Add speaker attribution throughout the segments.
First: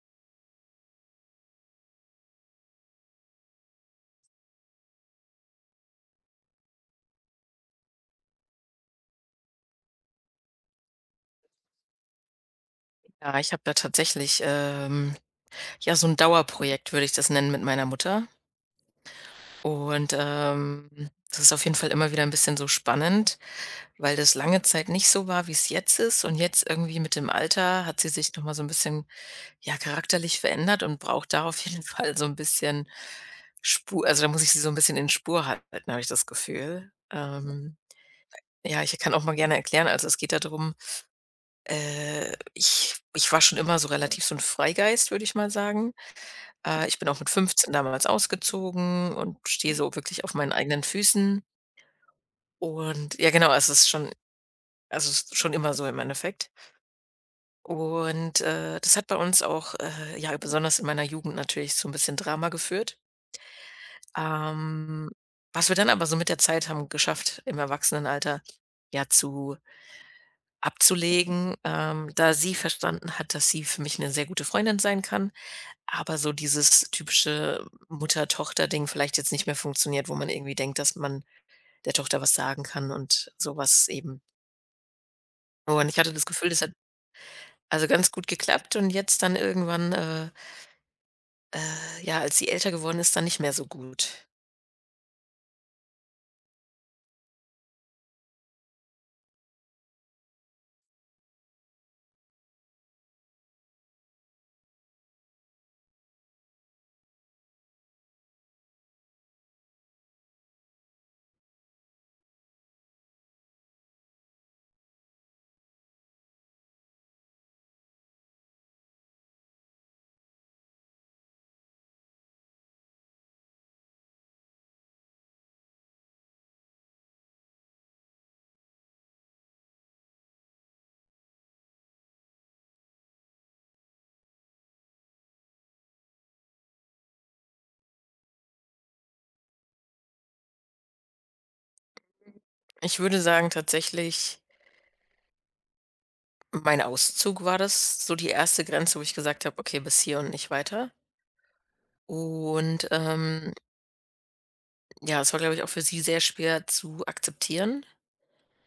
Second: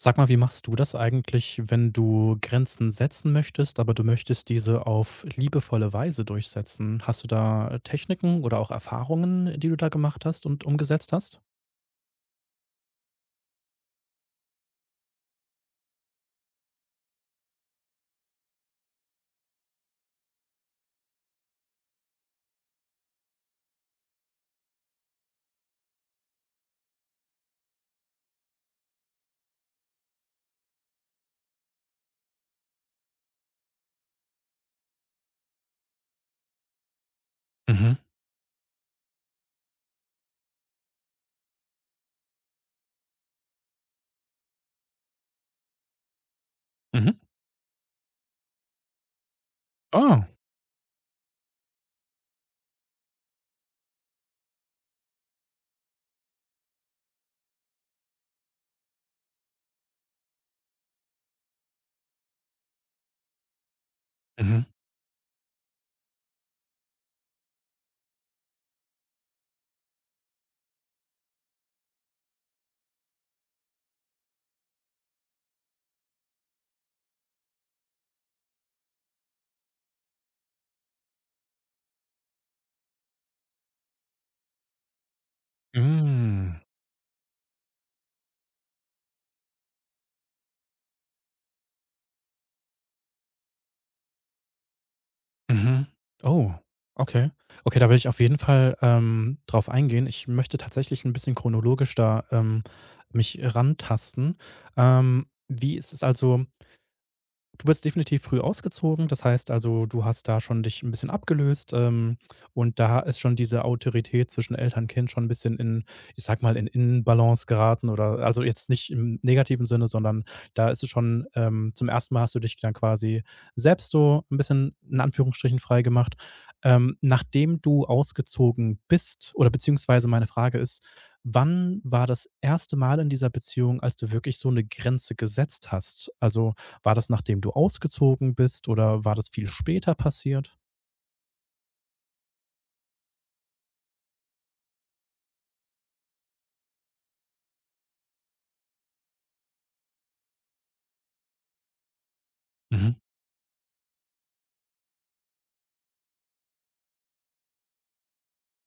Speaker 1: Sag mal, wie machst du das eigentlich, wenn du Grenzen setzen möchtest, aber du möchtest diese auf liebevolle Weise durchsetzen? Hast du da Techniken oder auch Erfahrungen, die du da gemacht hast und umgesetzt hast?
Speaker 2: Ja, ich habe da tatsächlich, ja, so ein Dauerprojekt, würde ich das nennen, mit meiner Mutter. Und, ähm, Das ist auf jeden Fall immer wieder ein bisschen so spannend, weil das lange Zeit nicht so war, wie es jetzt ist. Und jetzt irgendwie mit dem Alter hat sie sich noch mal so ein bisschen, ja, charakterlich verändert und braucht da auf jeden Fall so ein bisschen Spur. Also, da muss ich sie so ein bisschen in Spur halten, habe ich das Gefühl.
Speaker 1: Mhm.
Speaker 2: Ja, ich kann auch mal gerne erklären, also, es geht darum. Ich war schon immer so relativ so ein Freigeist, würde ich mal sagen. Ich bin
Speaker 1: Mhm.
Speaker 2: auch mit 15 damals ausgezogen und stehe so wirklich
Speaker 1: Ah.
Speaker 2: auf meinen eigenen Füßen. Und ja, genau, es ist schon, also, es ist schon immer so im Endeffekt. Und das hat bei uns auch, ja, besonders in meiner Jugend natürlich zu ein bisschen Drama geführt.
Speaker 1: Mhm.
Speaker 2: Ähm, Was wir dann aber so mit der Zeit haben geschafft, im Erwachsenenalter, ja, zu abzulegen, da sie verstanden hat, dass sie für mich eine sehr gute Freundin sein kann. Aber so dieses typische Mutter-Tochter-Ding vielleicht jetzt nicht mehr funktioniert, wo man irgendwie denkt, dass man der Tochter was sagen kann und sowas eben. Oh, und ich hatte das Gefühl,
Speaker 1: Hm.
Speaker 2: das hat also ganz gut geklappt und jetzt dann irgendwann, ja, als sie älter geworden ist, dann nicht mehr so gut.
Speaker 1: Mhm. Oh, okay. Okay, da will ich auf jeden Fall, drauf eingehen. Ich möchte tatsächlich ein bisschen chronologisch da, mich rantasten. Ähm, wie ist es also du bist definitiv früh ausgezogen. Das heißt also, du hast da schon dich ein bisschen abgelöst, und da ist schon diese Autorität zwischen Eltern und Kind schon ein bisschen in, ich sag mal, in Inbalance geraten, oder also jetzt nicht im negativen Sinne, sondern da ist es schon, ähm, zum ersten Mal hast du dich dann quasi selbst so ein bisschen in Anführungsstrichen frei gemacht. Nachdem du ausgezogen bist, oder beziehungsweise meine Frage ist, wann war das erste Mal in dieser Beziehung, als du wirklich so eine Grenze gesetzt hast? Also, war das, nachdem du ausgezogen bist, oder war das viel später passiert?
Speaker 2: Ich würde sagen, tatsächlich, mein Auszug war das, so die erste Grenze, wo ich gesagt habe: „Okay, bis hier und nicht weiter.“ Und,
Speaker 1: Mhm.
Speaker 2: ähm, ja, es war, glaube ich, auch für sie sehr schwer zu akzeptieren.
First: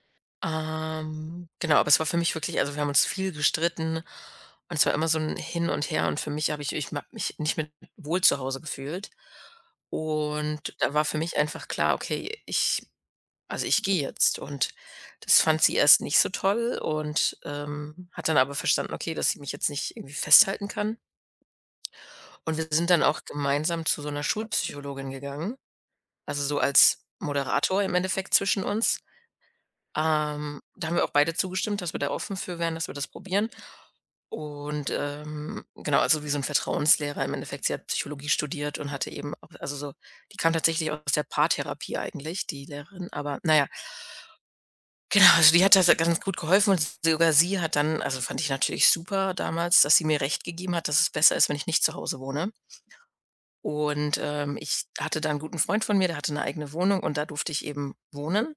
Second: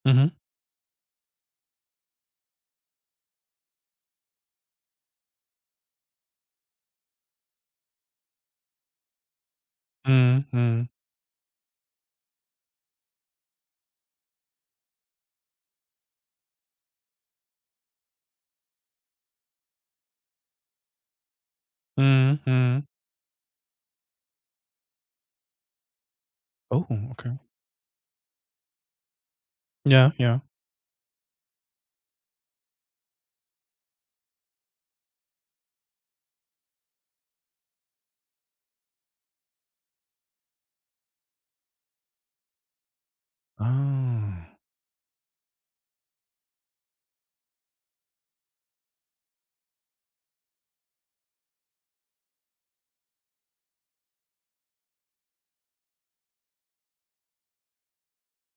Speaker 1: Mhm.
Speaker 2: Genau, aber es war für mich wirklich, also, wir haben uns viel gestritten und es war immer so ein Hin und Her und für mich habe ich, habe mich nicht mit wohl zu Hause gefühlt.
Speaker 1: Mhm.
Speaker 2: Und
Speaker 1: Mhm.
Speaker 2: da war für mich einfach klar: „Okay, ich, also, ich gehe jetzt.“ Und das fand sie erst nicht so toll und, hat dann aber verstanden, okay, dass sie mich jetzt nicht irgendwie festhalten kann.
Speaker 1: Mhm.
Speaker 2: Und wir
Speaker 1: Mhm.
Speaker 2: sind dann auch gemeinsam zu so einer Schulpsychologin gegangen, also, so
Speaker 1: Oh,
Speaker 2: als
Speaker 1: okay.
Speaker 2: Moderator im Endeffekt zwischen uns.
Speaker 1: Ja, ja.
Speaker 2: Da haben wir auch beide zugestimmt, dass wir da offen für wären, dass wir das probieren. Genau, also wie so ein Vertrauenslehrer im Endeffekt. Sie hat Psychologie studiert und hatte eben auch, also so, die kam tatsächlich aus der Paartherapie eigentlich, die Lehrerin, aber na ja.
Speaker 1: Ah.
Speaker 2: Genau, also die hat da so ganz gut geholfen und sogar, sie hat dann, also, fand ich natürlich super damals, dass sie mir recht gegeben hat, dass es besser ist, wenn ich nicht zu Hause wohne. Und ich hatte da 'n guten Freund von mir, der hatte eine eigene Wohnung und da durfte ich eben wohnen.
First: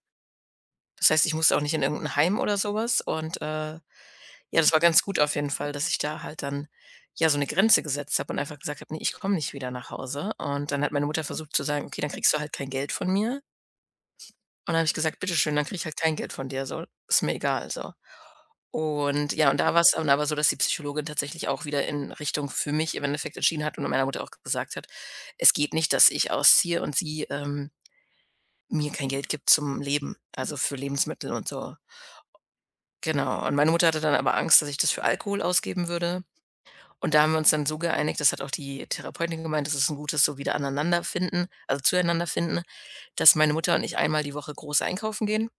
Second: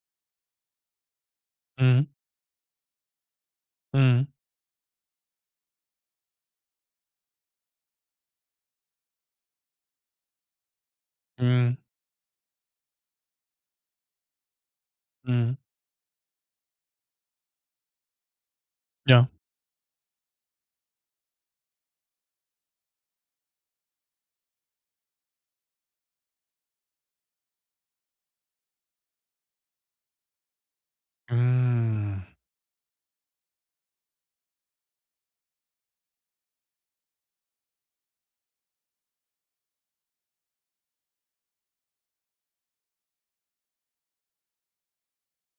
Speaker 2: Das heißt, ich musste auch nicht in
Speaker 1: Mhm.
Speaker 2: irgend Heim oder sowas und,
Speaker 1: Mhm.
Speaker 2: ja, das war ganz gut auf jeden Fall, dass ich da halt dann, ja, so 'ne Grenze gesetzt habe und einfach gesagt habe: „Ne, ich komme nicht wieder nach Hause.“ Und dann hat meine Mutter versucht zu
Speaker 1: Mhm.
Speaker 2: sagen: „Okay, dann kriegst du halt kein Geld von mir.“ Und dann habe ich gesagt: „Bitte schön,
Speaker 1: Mhm.
Speaker 2: dann kriege ich halt kein Geld von dir, so. Ist mir egal“, so.
Speaker 1: Ja.
Speaker 2: Und ja, und da war's dann aber so, dass die Psychologin tatsächlich auch wieder in Richtung für mich im Endeffekt entschieden hat und meiner Mutter auch gesagt hat: „Es geht nicht, dass ich ausziehe und sie, mir kein Geld gibt zum Leben, also für Lebensmittel und so.“
Speaker 1: Mhm.
Speaker 2: Genau. Und meine Mutter hatte dann aber Angst, dass ich das für Alkohol ausgeben würde. Und da haben wir uns dann so geeinigt, das hat auch die Therapeutin gemeint, das ist ein gutes so wieder aneinanderfinden, also, zueinander finden, dass meine Mutter und ich einmal die Woche groß einkaufen gehen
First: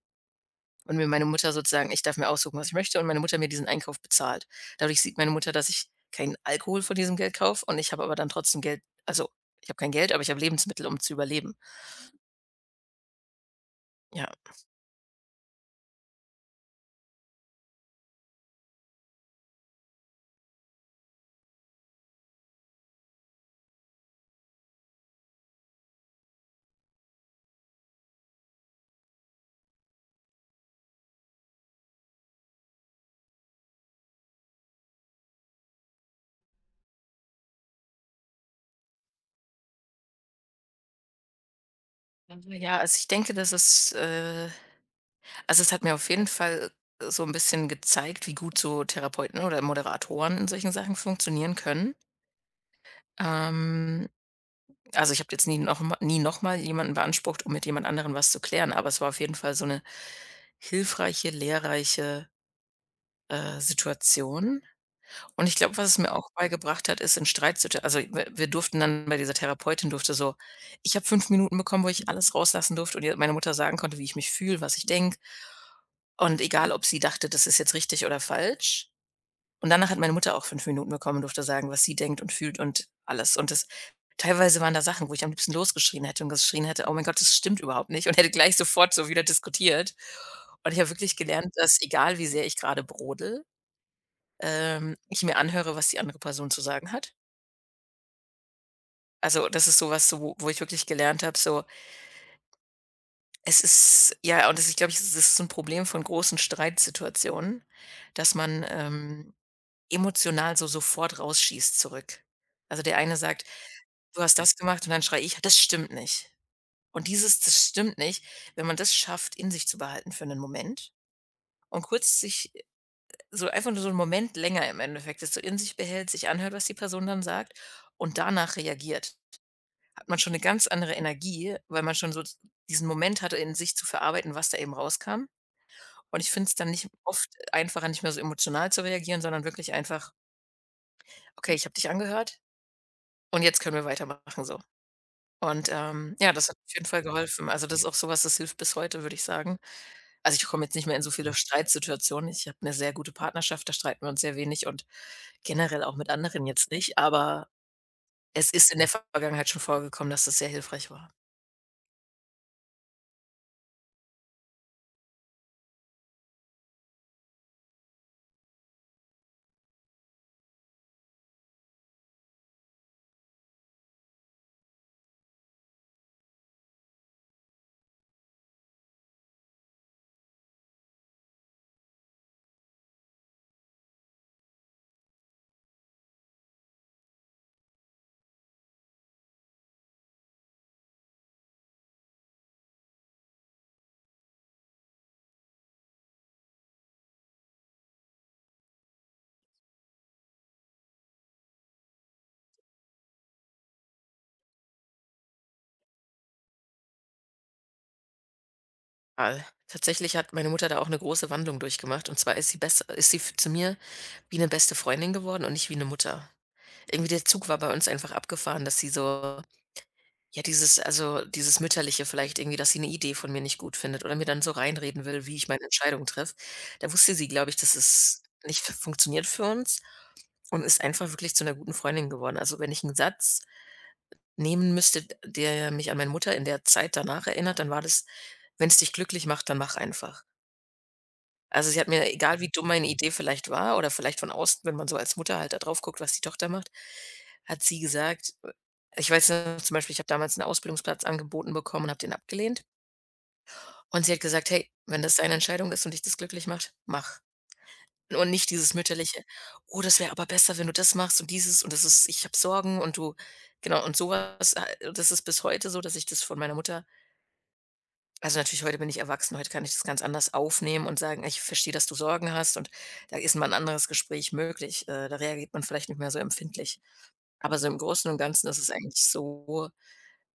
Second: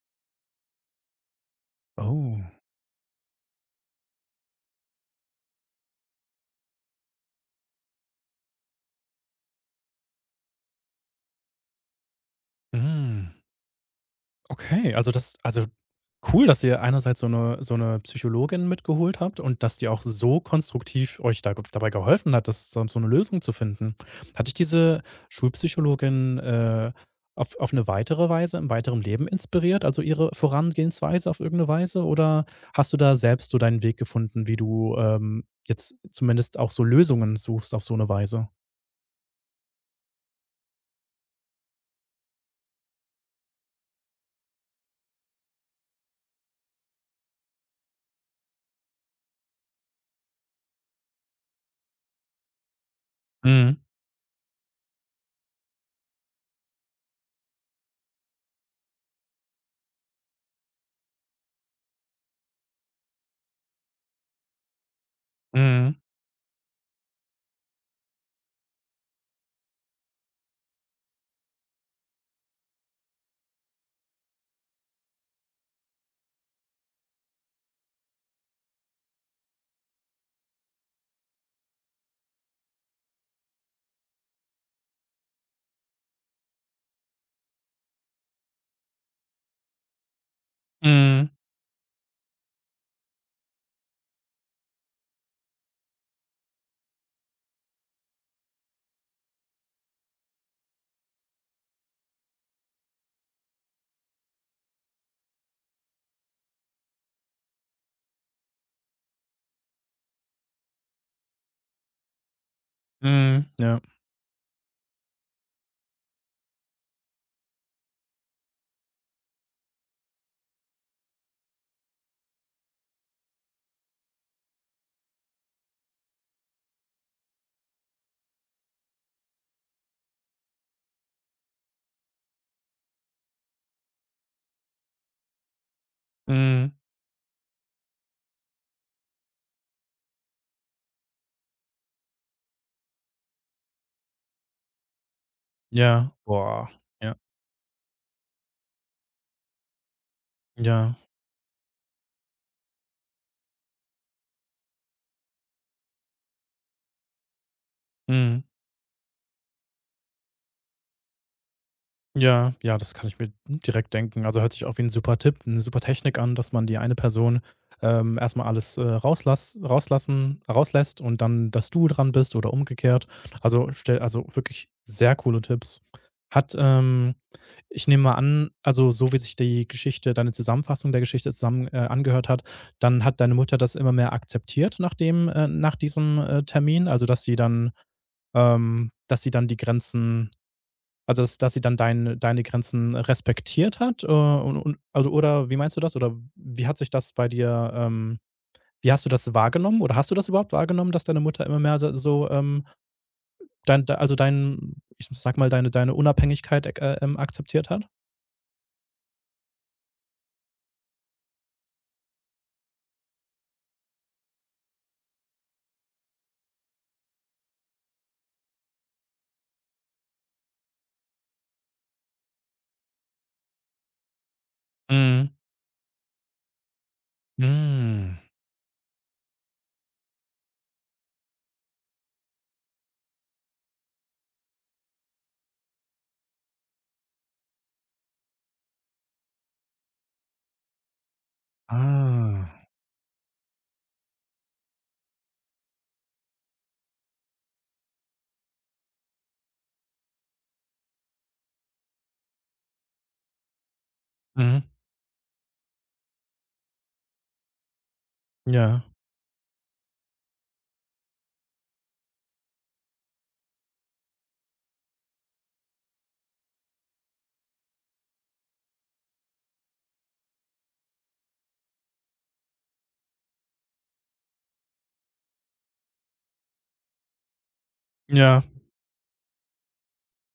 Speaker 2: und mir meine Mutter sozusagen, ich darf mir
Speaker 1: Oh.
Speaker 2: aussuchen, was ich möchte und meine Mutter mir diesen Einkauf bezahlt. Dadurch sieht meine Mutter, dass ich keinen Alkohol von diesem Geld kaufe und ich habe aber dann trotzdem Geld, also, ich habe kein Geld, aber ich habe Lebensmittel, um zu überleben.
Speaker 1: Mhm.
Speaker 2: Ja.
Speaker 1: Okay, also das, also cool, dass ihr einerseits so eine, so eine Psychologin mitgeholt habt und dass die auch so konstruktiv euch da dabei geholfen hat, das, so so 'ne Lösung zu finden. Hat dich diese Schulpsychologin, auf eine weitere Weise im weiteren Leben inspiriert, also ihre Vorangehensweise auf irgendeine Weise? Oder hast du da selbst so deinen Weg gefunden, wie du, jetzt zumindest auch so Lösungen suchst auf so eine Weise?
Speaker 2: Also, ja, also, ich denke, dass es, also, es hat mir auf jeden Fall so ein bisschen gezeigt, wie gut so Therapeuten oder Moderatoren in solchen Sachen funktionieren können.
Speaker 1: Mhm.
Speaker 2: Ähm, also, ich habe jetzt nie noch mal jemanden beansprucht, um mit jemand anderem was zu klären, aber es war auf jeden Fall so eine hilfreiche, lehrreiche, Situation. Und ich glaube, was
Speaker 1: Mhm.
Speaker 2: es mir auch beigebracht hat, ist in Streitsituat also, wir durften dann bei dieser Therapeutin durfte so, ich habe 5 Minuten bekommen, wo ich alles rauslassen durfte und ihr meine Mutter sagen konnte, wie ich mich fühle, was ich denke. Und egal, ob sie dachte, das ist jetzt richtig oder falsch. Und danach hat meine Mutter auch 5 Minuten bekommen und durfte sagen, was sie denkt und fühlt und alles. Und das, teilweise waren da Sachen, wo ich am liebsten losgeschrien hätte und geschrien hätte: „Oh mein Gott, das stimmt überhaupt nicht“, und hätte gleich sofort so wieder diskutiert. Und ich habe wirklich
Speaker 1: Mhm.
Speaker 2: gelernt, dass egal wie sehr ich gerade brodel, ich mir anhöre, was die andere Person zu sagen hat. Also, das ist sowas, so wo ich wirklich gelernt habe, so es ist ja, und das ist, glaube ich, das ist so ein Problem von großen Streitsituationen, dass man, emotional so sofort rausschießt zurück. Also, der eine sagt:
Speaker 1: Mhm. Ja.
Speaker 2: „Du hast das gemacht“, und dann schreie ich: „Das stimmt nicht.“ Und dieses „Das stimmt nicht“, wenn man das schafft, in sich zu behalten für einen Moment und kurz sich so einfach nur so einen Moment länger im Endeffekt das so in sich behält, sich anhört, was die Person dann sagt und danach reagiert, hat man schon eine ganz andere Energie, weil man schon so diesen Moment hatte, in sich zu verarbeiten, was da eben rauskam. Und ich finde es dann
Speaker 1: Mhm.
Speaker 2: nicht oft einfacher, nicht mehr so emotional zu reagieren, sondern wirklich einfach: „Okay, ich habe dich angehört. Und jetzt können wir weitermachen so.
Speaker 1: Ja.
Speaker 2: Ja, das hat
Speaker 1: Boah.
Speaker 2: auf jeden Fall
Speaker 1: Ja.
Speaker 2: geholfen. Also, das ist auch so was, das hilft bis heute, würde ich sagen. Also, ich komme jetzt nicht
Speaker 1: Ja,
Speaker 2: mehr in so viele Streitsituationen. Ich habe eine sehr gute Partnerschaft, da streiten wir uns sehr wenig und generell auch mit anderen jetzt nicht, aber
Speaker 1: mhm.
Speaker 2: es ist in der Vergangenheit schon vorgekommen, dass das sehr hilfreich war.
Speaker 1: Ja, ja, das kann ich mir direkt denken. Also, hört sich auch wie ein super Tipp, eine super Technik an, dass man die eine Person, erst mal alles, rauslass rauslassen rauslässt und dann, dass du dran bist oder umgekehrt. Also, wirklich sehr coole Tipps. Hat, ähm ich nehme mal an, also, so wie sich die Geschichte deine Zusammenfassung der Geschichte zusammen, angehört hat, dann hat deine Mutter das immer mehr akzeptiert nach dem, nach diesem, Termin? Also, dass sie dann, dass sie dann die Grenzen, also dass, sie dann deine Grenzen respektiert hat, und also, oder wie meinst du das? Oder wie hat sich das bei dir, wie hast du das wahrgenommen oder hast du das überhaupt wahrgenommen, dass deine Mutter immer mehr so, so, dein d also, dein ich sage mal, deine Unabhängigkeit, akzeptiert hat?
Speaker 2: Al Tatsächlich hat meine Mutter da auch eine große Wandlung durchgemacht und zwar ist sie besser, ist sie f zu mir wie eine beste Freundin geworden und nicht wie eine Mutter. Irgendwie der Zug war bei uns einfach abgefahren, dass sie so, ja, dieses, also, dieses Mütterliche vielleicht irgendwie, dass sie eine Idee von mir nicht gut findet oder mir dann so reinreden will, wie
Speaker 1: Mhm.
Speaker 2: ich meine Entscheidung treffe. Da wusste sie, glaube ich, dass
Speaker 1: Hm.
Speaker 2: es nicht f funktioniert für uns und ist einfach wirklich zu einer guten Freundin geworden. Also, wenn ich einen Satz nehmen müsste, der mich an meine Mutter in der Zeit danach erinnert, dann war das: wenn es dich glücklich macht, dann mach einfach.“ Also, sie hat mir, egal wie
Speaker 1: Ah.
Speaker 2: dumm meine Idee vielleicht war oder vielleicht von außen, wenn man so als Mutter halt da drauf guckt, was die Tochter macht, hat sie gesagt, ich weiß noch, zum Beispiel, ich habe damals einen Ausbildungsplatz angeboten bekommen und habe den abgelehnt. Und sie hat gesagt:
Speaker 1: Mhm.
Speaker 2: „Hey, wenn das deine Entscheidung ist und dich das glücklich macht, mach.“ Und nicht dieses
Speaker 1: Ja.
Speaker 2: mütterliche: „Oh, das wäre aber besser, wenn du das machst und dieses und das ist, ich habe Sorgen und du“, genau, und sowas. Das ist bis heute so, dass ich das von meiner Mutter, also, natürlich heute bin ich erwachsen, heute kann ich das ganz anders aufnehmen und sagen: „Ich verstehe, dass du Sorgen hast“, und da ist mal ein anderes Gespräch möglich. Da reagiert man vielleicht nicht mehr so empfindlich. Aber so im Großen und
Speaker 1: Ja.
Speaker 2: Ganzen ist es eigentlich so,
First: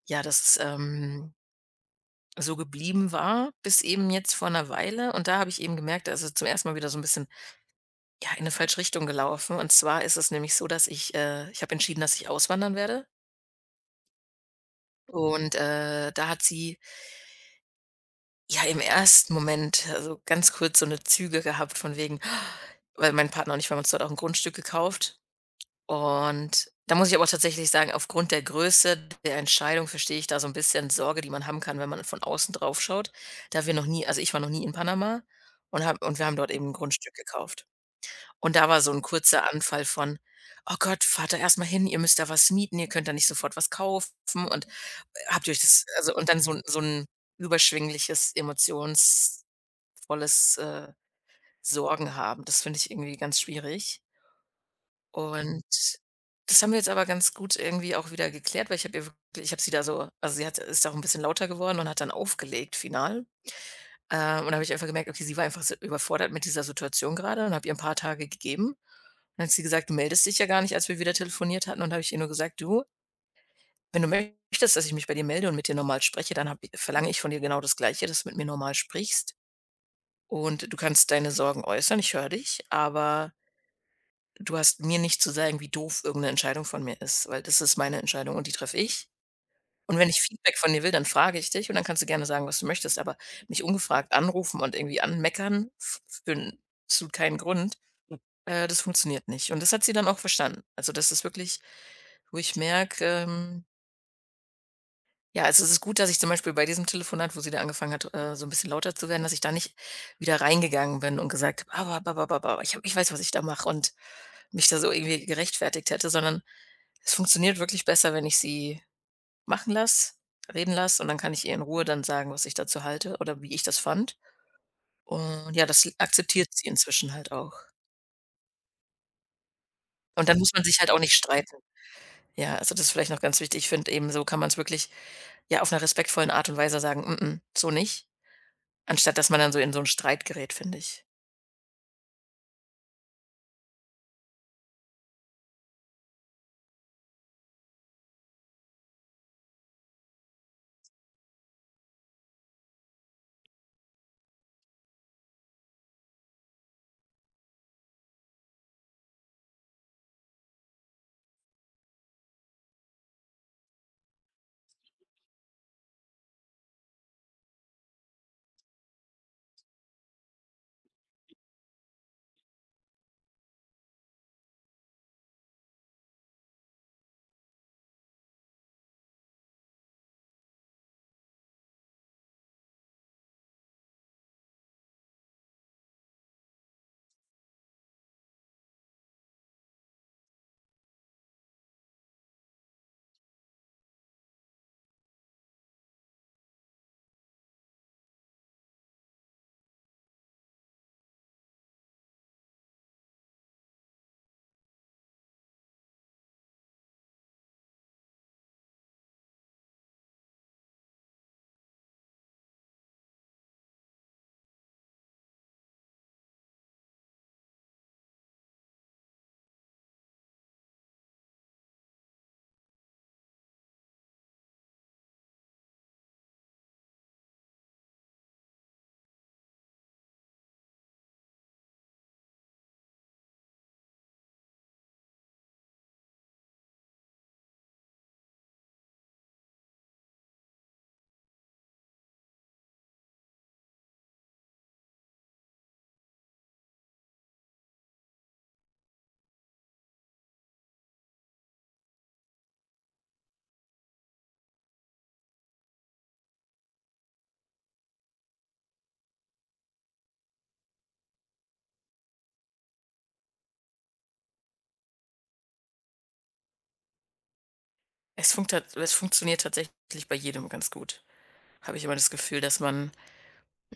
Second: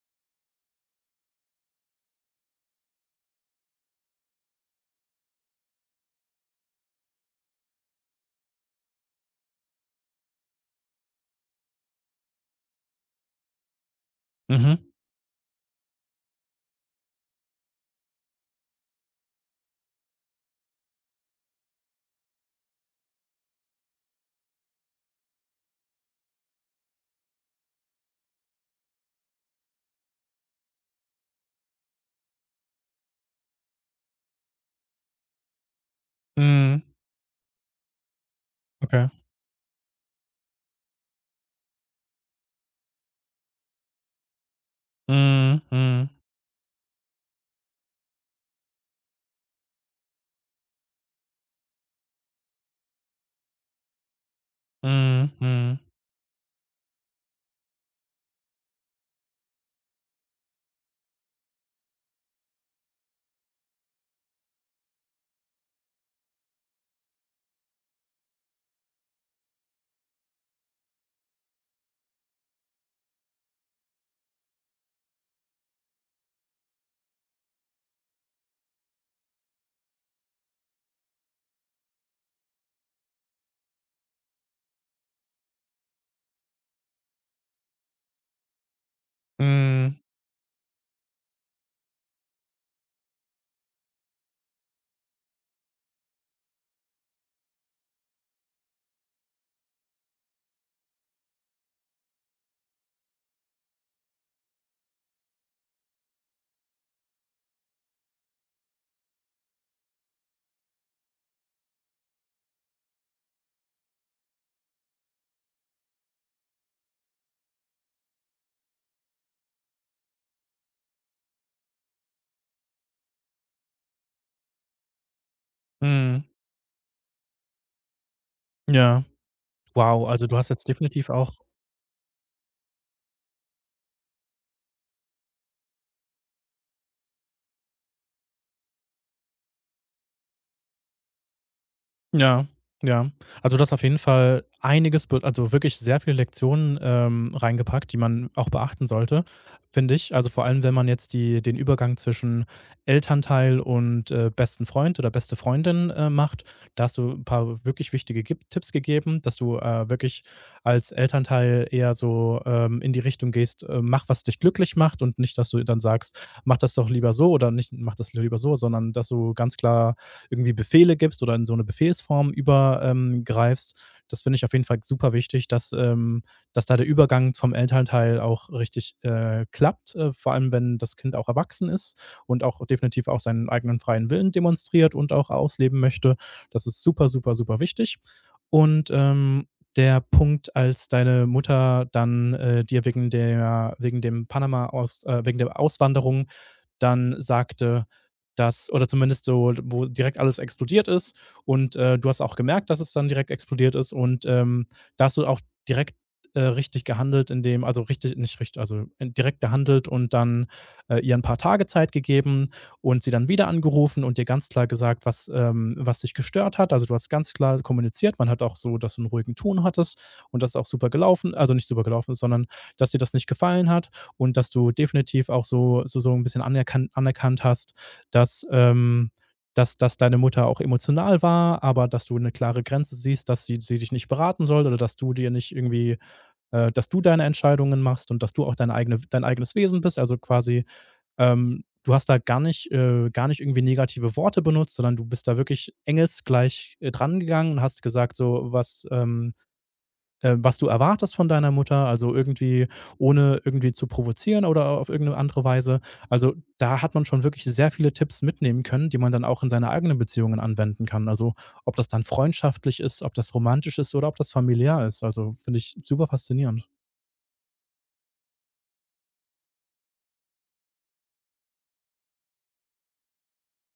Speaker 2: ja, dass es, so geblieben war bis eben jetzt vor einer Weile. Und da habe ich eben gemerkt, also zum ersten Mal wieder so ein bisschen, ja, in eine falsche Richtung gelaufen. Und zwar ist es nämlich so, dass ich, ich habe entschieden, dass ich auswandern werde.
Speaker 1: Mhm.
Speaker 2: Und da hat sie, ja, im ersten Moment, also ganz kurz so 'ne Züge gehabt von wegen, weil mein Partner und ich, wir haben uns dort auch 'n Grundstück gekauft. Und da muss ich aber tatsächlich sagen, aufgrund der Größe der Entscheidung verstehe ich da so 'n bisschen Sorge, die man haben kann, wenn man von außen drauf schaut. Da wir noch nie also ich war noch nie in Panama und habe und wir haben dort eben 'n
Speaker 1: Mhm.
Speaker 2: Grundstück gekauft. Und da war so 'n
Speaker 1: Okay.
Speaker 2: kurzer Anfall von: „Oh Gott, fahrt da erst mal hin, ihr müsst da was mieten, ihr könnt da nicht sofort was kaufen und habt ihr euch
Speaker 1: Mhm.
Speaker 2: das“
Speaker 1: Mhm.
Speaker 2: also, und dann so 'n überschwingliches, emotionsvolles, äh, Sorgen haben. Das finde ich irgendwie ganz schwierig.
Speaker 1: Mhm.
Speaker 2: Und
Speaker 1: Mhm.
Speaker 2: das haben wir jetzt aber ganz gut irgendwie auch wieder geklärt, weil ich habe ihr wirklich ich habe sie da so also, sie hat ist da auch 'n bisschen lauter geworden und hat dann aufgelegt final. Und da habe ich einfach gemerkt, okay, sie war einfach so überfordert mit dieser Situation gerade und habe ihr ein paar Tage gegeben. Dann hat sie gesagt: „Du meldest dich ja gar nicht“, als wir wieder telefoniert hatten. Und habe ich ihr nur gesagt: „Du, wenn du möchtest, dass ich mich bei dir melde und mit dir normal spreche, dann habe verlange ich von dir genau das Gleiche, dass du mit mir normal sprichst. Und du kannst deine Sorgen äußern, ich höre dich, aber du hast mir nicht zu sagen, wie doof irgendeine Entscheidung von mir ist, weil das ist meine Entscheidung und die treffe ich.“ Und
Speaker 1: Mhm.
Speaker 2: wenn ich Feedback von dir will, dann frage ich dich und dann kannst du gerne sagen, was du möchtest, aber mich ungefragt anrufen und irgendwie anmeckern f für 'n absolut keinen Grund, das funktioniert nicht. Und das hat sie dann auch verstanden. Also, das ist wirklich wo ich merke, ja, also, es ist gut, dass ich zum Beispiel bei diesem Telefonat, wo sie da angefangen hat, so ein bisschen lauter zu werden, dass ich da nicht wieder reingegangen bin und gesagt habe: „Ah, ba ba ba ich habe ich weiß, was ich da mache“, und mich da so irgendwie gerechtfertigt hätte, sondern es funktioniert wirklich besser, wenn ich sie machen lasse, reden lasse und dann kann ich ihr in Ruhe dann sagen, was ich dazu halte oder wie ich das fand. Und ja, das
Speaker 1: Mhm.
Speaker 2: akzeptiert sie inzwischen halt auch.
Speaker 1: Ja. Wow, also
Speaker 2: Und
Speaker 1: du
Speaker 2: dann
Speaker 1: hast
Speaker 2: muss man
Speaker 1: jetzt
Speaker 2: sich halt auch
Speaker 1: definitiv
Speaker 2: nicht
Speaker 1: auch
Speaker 2: streiten. Ja, also, das ist vielleicht noch ganz wichtig. Ich finde eben, so kann man es wirklich, ja, auf einer respektvollen Art und Weise sagen: „Mm mm, so nicht“, anstatt dass man dann so in so 'n Streit gerät, finde ich.
Speaker 1: ja, ja, also das auf jeden Fall einiges be also, wirklich sehr viele Lektionen, reingepackt, die man auch beachten sollte, finde ich. Also, vor allem, wenn man jetzt die den Übergang zwischen Elternteil und, besten Freund oder beste Freundin, macht. Da hast du ein paar wirklich wichtige Gib Tipps gegeben, dass du, wirklich als Elternteil eher so, in die Richtung gehst, mach, was dich glücklich macht, und nicht, dass du dann sagst: „Mach das doch lieber so“ oder nicht: „Mach das lieber so“, sondern dass du ganz klar irgendwie Befehle gibst oder in so eine Befehlsform übergreifst. Das finde ich auf jeden Fall super wichtig, dass, dass da der Übergang vom Elternteil auch richtig, klappt, vor allem, wenn das Kind auch erwachsen ist und auch definitiv auch seinen eigenen freien Willen demonstriert und auch ausleben möchte. Das ist super, super, super wichtig. Und, der Punkt, als deine Mutter dann, dir wegen dem Panama aus wegen der Auswanderung dann sagte, dass, oder zumindest so, wo direkt alles explodiert ist, und, du hast auch gemerkt, dass es dann direkt explodiert ist, und, da hast du auch direkt, richtig gehandelt, in dem, also richtig, nicht richtig, also in- direkt gehandelt und dann, ihr ein paar Tage Zeit gegeben und sie dann wieder angerufen und dir ganz klar gesagt, was, was dich gestört hat. Also, du hast ganz klar kommuniziert. Man hat auch so, dass du 'n ruhigen Ton hattest und das ist auch super gelaufen, also nicht super gelaufen ist, sondern dass dir das nicht gefallen hat und dass du definitiv auch so, so, so ein bisschen anerkannt, anerkannt hast, dass, dass, dass deine Mutter auch emotional war, aber dass du eine klare Grenze siehst, dass sie dich nicht beraten soll oder dass du dir nicht irgendwie, dass du deine Entscheidungen machst und dass du auch eigene, dein eigenes Wesen bist. Also quasi, du hast da gar nicht irgendwie negative Worte benutzt, sondern du bist da wirklich engelsgleich, dran gegangen und hast gesagt, so was, was du erwartest von deiner Mutter, also irgendwie ohne irgendwie zu provozieren oder auf irgendeine andere Weise. Also da hat man schon wirklich sehr viele Tipps mitnehmen können, die man dann auch in seine eigenen Beziehungen anwenden kann. Also ob das dann freundschaftlich ist, ob das romantisch ist oder ob das familiär ist. Also finde ich super faszinierend.
Speaker 2: Es funktioniert tatsächlich bei jedem ganz gut, habe ich immer das Gefühl, dass man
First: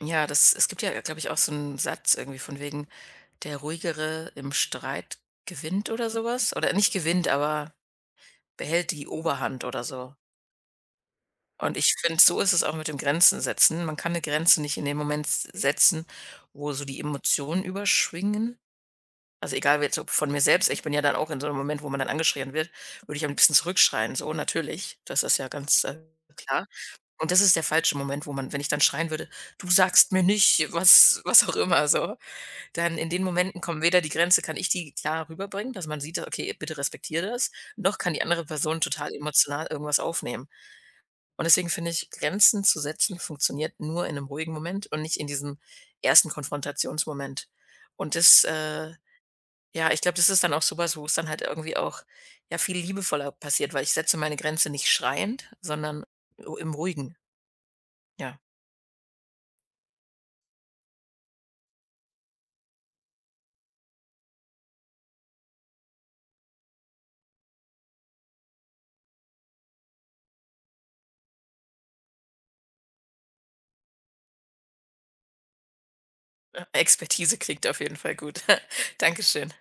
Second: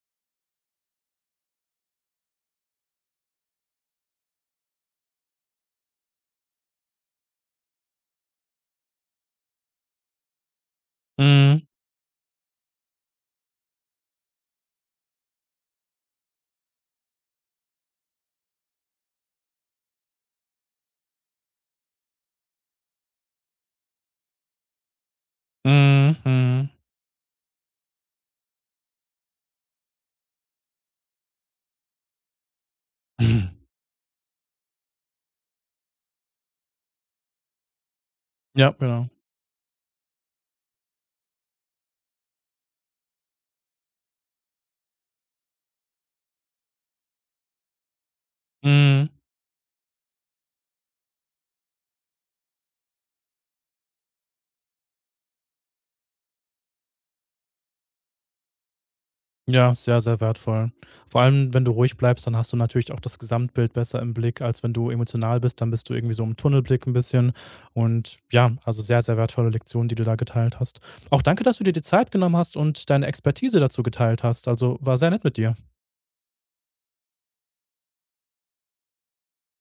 Speaker 2: ja, das es gibt ja, glaube ich, auch so einen Satz irgendwie von wegen: „Der Ruhigere im Streit gewinnt“ oder sowas. Oder nicht gewinnt, aber behält die Oberhand oder so.
Speaker 1: Mhm.
Speaker 2: Und ich finde, so ist es auch mit dem Grenzen setzen. Man kann eine Grenze nicht in dem Moment s setzen, wo so die Emotionen überschwingen. Also, egal jetzt ob von mir selbst, ich bin ja dann auch in so einem Moment, wo man dann angeschrien wird, würde ich am liebsten zurückschreien, so natürlich. Das ist ja ganz,
Speaker 1: Mhm.
Speaker 2: klar.
Speaker 1: Mhm.
Speaker 2: Und das ist der falsche Moment, wo man wenn ich dann schreien würde: „Du sagst mir nicht“ was was auch immer so. Dann in den Momenten kommen weder die Grenze kann ich die klar rüberbringen, dass man sieht, okay, bitte respektiere das, noch kann die andere
Speaker 1: Ja,
Speaker 2: Person
Speaker 1: genau.
Speaker 2: total emotional irgendwas aufnehmen. Und deswegen finde ich, Grenzen zu setzen funktioniert nur in einem ruhigen Moment und nicht in diesem ersten Konfrontationsmoment. Und das,
Speaker 1: Mhm.
Speaker 2: ja, ich glaube, das ist dann auch sowas, wo es dann halt irgendwie auch, ja, viel liebevoller passiert, weil ich setze meine Grenze nicht schreiend, sondern im Ruhigen. Ja,
Speaker 1: Ja, sehr, sehr wertvoll. Vor allem, wenn du ruhig bleibst, dann hast du natürlich auch das Gesamtbild besser im Blick, als wenn du emotional bist, dann bist du irgendwie so im Tunnelblick ein bisschen. Und ja, also sehr, sehr wertvolle Lektion, die du da geteilt hast. Auch danke, dass du dir die Zeit genommen hast und deine Expertise dazu geteilt hast. Also, war sehr nett mit dir.
Speaker 2: Expertise klingt auf jeden Fall gut. Dankeschön.